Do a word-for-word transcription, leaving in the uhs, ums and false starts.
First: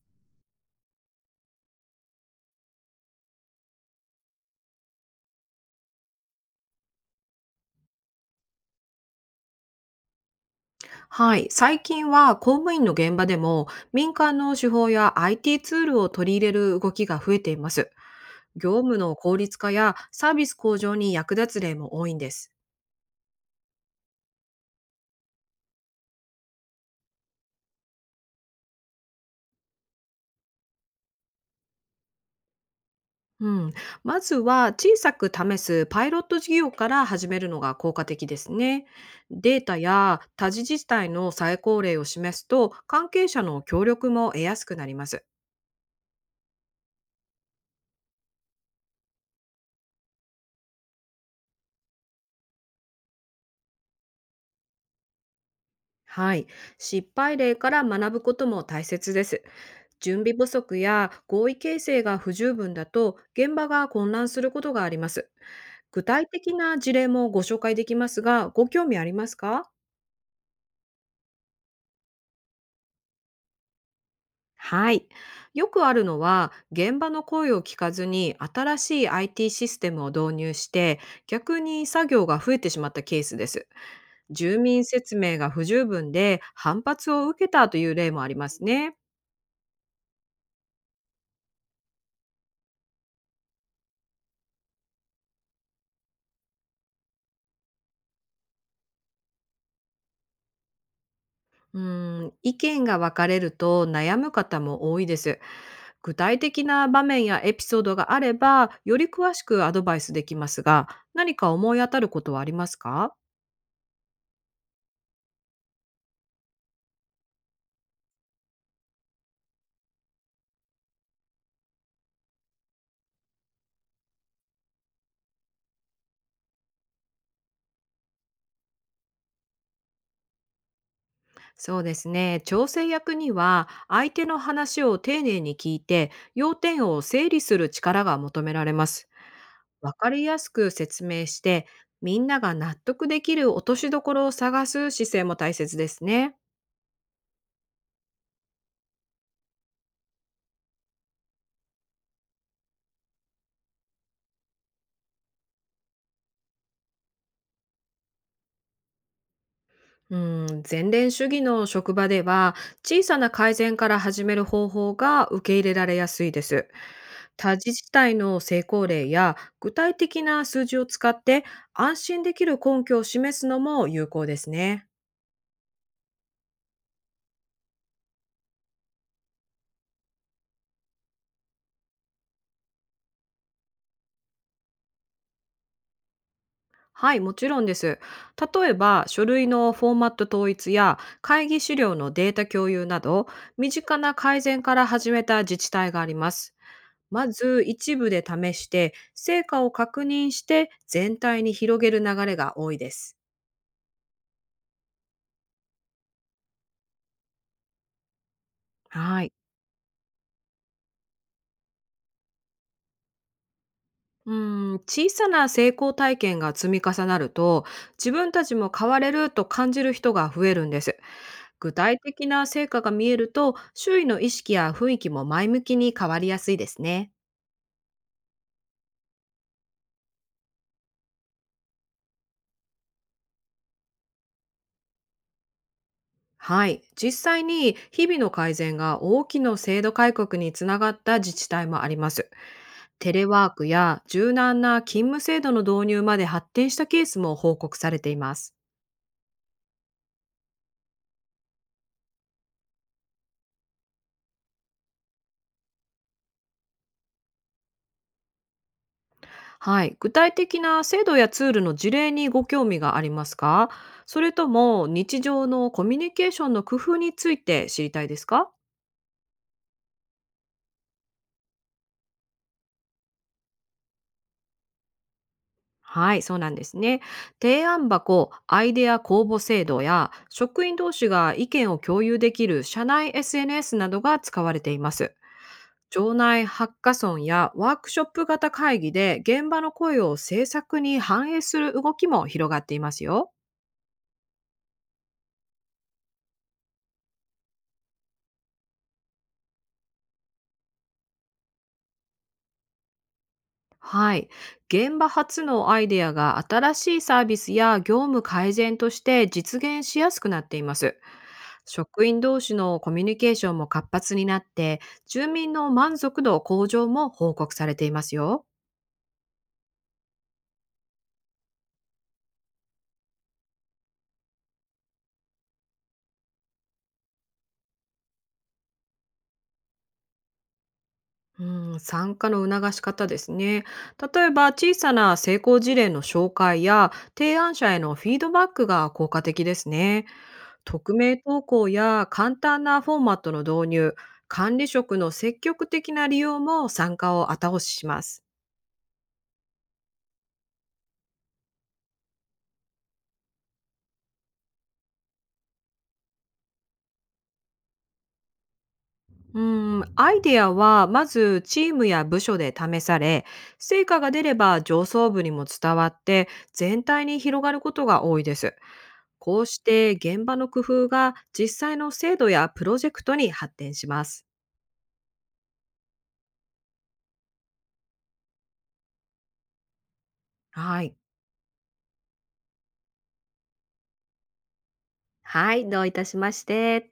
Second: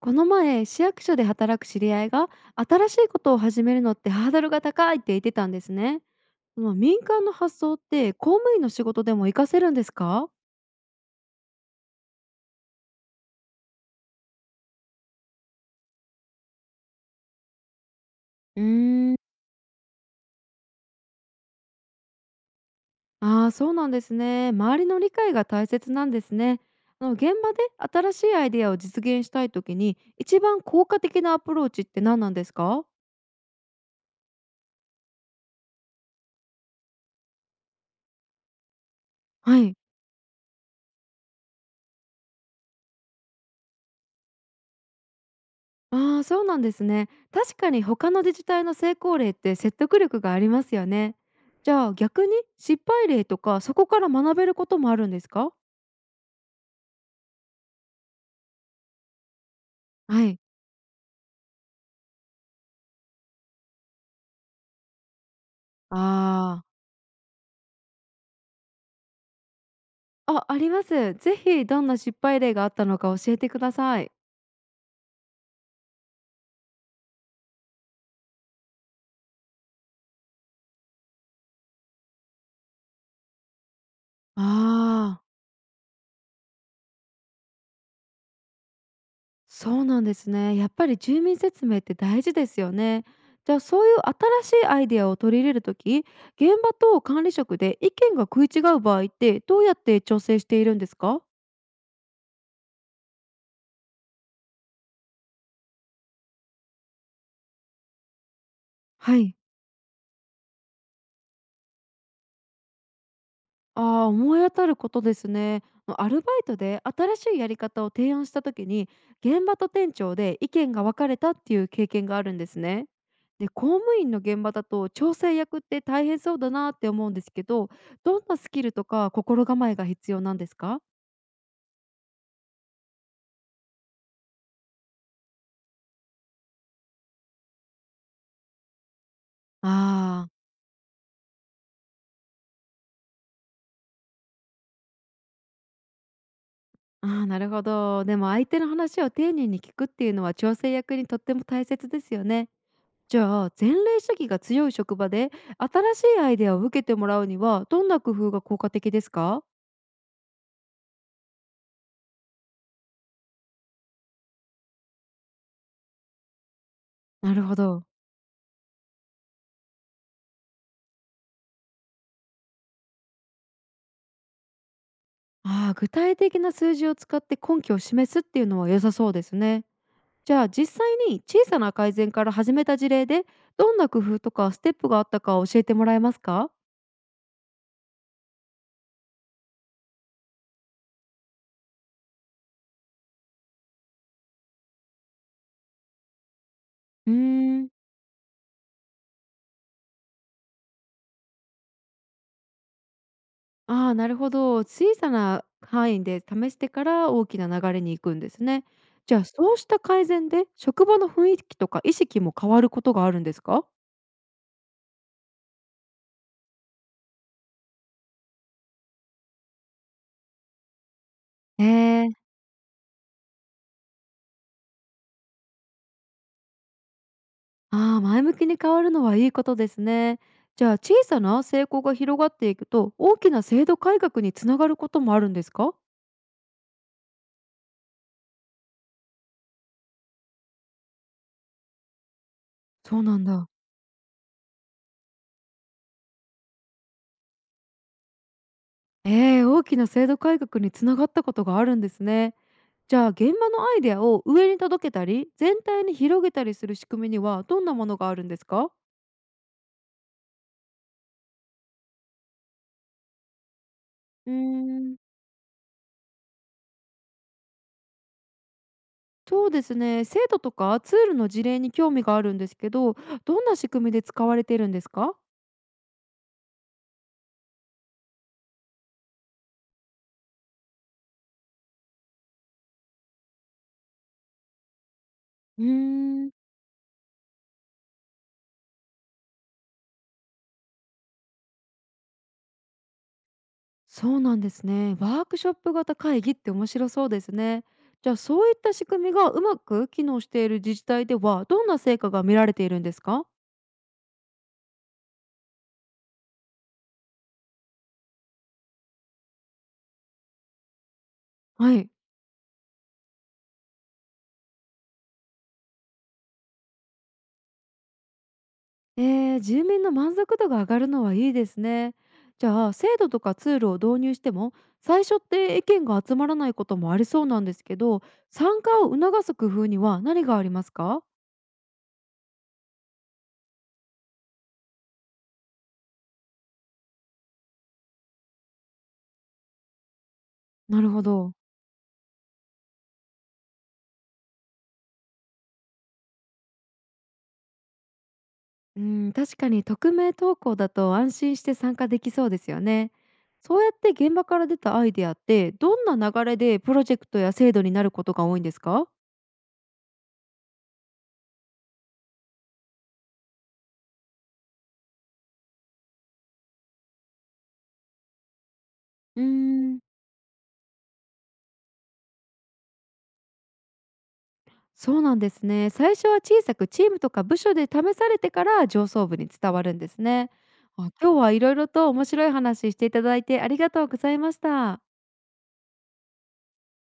この前市役所で働く知り合いが新しいことを始めるのってハードルが高いって言ってたんですね。その民間の発想って公務員の仕事でも活かせるんですか？はい、最近は公務員の現場でも民間の手法や アイティー ツールを取り入れる動きが増えています。うー業務のん、効率化やサービス向上に役立つ例も多いんです。ああー、そうなんですね。周りの理解が大切なんですね。あの現場で新しいアイデアを実現したい時に一番効果的なアプローチって何なんですか？うん、まずは小さく試すパイロット事業から始めるのが効果的ですね。はデータい。や他自治体の最高例を示すと関係者の協力も得やすくなります。ああ、そうなんですね。確かに他の自治体の成功例って説得力がありますよね。じゃあ逆に失敗例とかそこから学べることもあるんですか？はい、失敗例から学ぶことも大切です。準は備い。不足や合意形成が不十分だと現場が混乱することがあります。具体的あな事例もご紹介できますが、ご興味ありますか？あ、あ、あります。ぜひどんな失敗例があったのか教えてください。はい。よくあるのは、現場の声を聞かずに新しい アイティー システムを導入して、逆に作業が増えてしまったケースです。住民説ああ、明が不十分で反発を受けたという例もありますね。そうなんですね。やっぱり住民説明って大事ですよね。じゃあそういう新しいアイデアを取り入れるとき、現場と管理職で意見が食い違う場合ってどうやって調整しているんですか？うん、意見が分かれると悩む方も多いです。具体的な場面やエピソードがあれば、よりは詳い。しくアドバイスできますが、何か思い当たることはありますか？ああ、思い当たることですね。アルバイトで新しいやり方を提案した時に現場と店長で意見が分かれたっていう経験があるんですね。で、公務員の現場だと調整役って大変そうだなって思うんですけど、どんなスキルとか心構えが必要なんですか？そうですね。調整役には、相手の話を丁寧に聞いて、要点を整理する力が求められます。あわかりー、やすく説明して、みんなが納得できる落としどころを探す姿勢も大切ですね。あー、なるほど。でも相手の話を丁寧に聞くっていうのは調整役にとっても大切ですよね。じゃあ前例主義が強い職場で新しいアイデアを受けてもらうにはどんな工夫が効果的ですか？うん、前例主義の職場では小さな改善から始める方法が受け入れられやすいです。なる他ほ自ど。治体の成功例や具体的な数字を使って安心できる根拠を示すのも有効ですね。ああ、具体的な数字を使って根拠を示すっていうのは良さそうですね。じゃあ実際に小さな改善から始めた事例でどんな工夫とかステップがあったか教えてもらえますか？はい、もちろんです。例えば書類のフォーマット統一や会議資料のデータ共有など身近な改善から始めた自治体があります。うーまずん、一部で試して、成果を確認して全体に広げる流れが多いです。ああ、なるほど。小さな範囲で試してから大きな流れに行くんですね。じゃはあい。そうした改善で職場の雰囲気とか意識も変わることがあるんですか？うん、小さな成功体験が積み重なると、自分たちも変われると感じる人が増えるんです。え具体え、的な成果が見えると、周囲の意識や雰囲気も前向きに変わりやすいですね。ああ、前向きに変わるのはいいことですね。じゃあ小さな成功が広がっていくと大きな制度改革につながることもあるんですか？はい。実際に日々の改善が大きな制度改革につながった自治体もあります。そうテなレんワだ。ークや柔軟な勤務制度の導入まで発展したケースも報告されています。ええ、大きな制度改革につながったことがあるんですね。じゃあ現場のアイデアを上に届けたり全体に広げたりする仕組みにはどんなものがあるんですか？はい。具体的な制度やツールの事例にご興味がありますか？そうれーともん、日常のコミュニケーションの工夫について知りたいですか？そうですね、制度とかツールの事例に興味があるんですけど、どんな仕組みで使われているんですか？はい、そうなんですね。提案箱、アイデア公募制度や、職員同士が意見を共有できる社内 エスエヌエス などが使われています。うー町ん、内ハッカソンやワークショップ型会議で現場の声を政策に反映する動きも広がっていますよ。そうなんですね。ワークショップ型会議って面白そうですね。じゃあそういった仕組みがうまく機能している自治体ではどんな成果が見られているんですか？はい。現場発のアイデアが新しいサービスや業務改善として実現しやすくなっています。はい。職員同士のコミュニケーションも活発になって、住民の満足度向上も報告されていますよ。えー、住民の満足度が上がるのはいいですね。じゃあ制度とかツールを導入しても最初って意見が集まらないこともありそうなんですけど、参加を促す工夫には何がありますか？うん、参加の促し方ですね。例えば小さな成功事例の紹介や提案者へのフィードバックが効果的ですね。なる匿ほ名ど。投稿や簡単なフォーマットの導入、管理職の積極的な利用も参加を後押しします。うん、確かに匿名投稿だと安心して参加できそうですよね。そうやって現場から出たアイデアってどんな流れでプロジェクトや制度になることが多いんですか？うん、アイデアはまずチームや部署で試され、成果が出れば上層部にも伝わって全体に広がることが多いです。うーこうしん、て現場の工夫が実際の制度やプロジェクトに発展します。そうなんですね。最初は小さくチームとか部署で試されてから上層部に伝わるんですね。はあ、い。今日はいろいろと面白い話していただいてありがとうございました。はい、どういたしまして。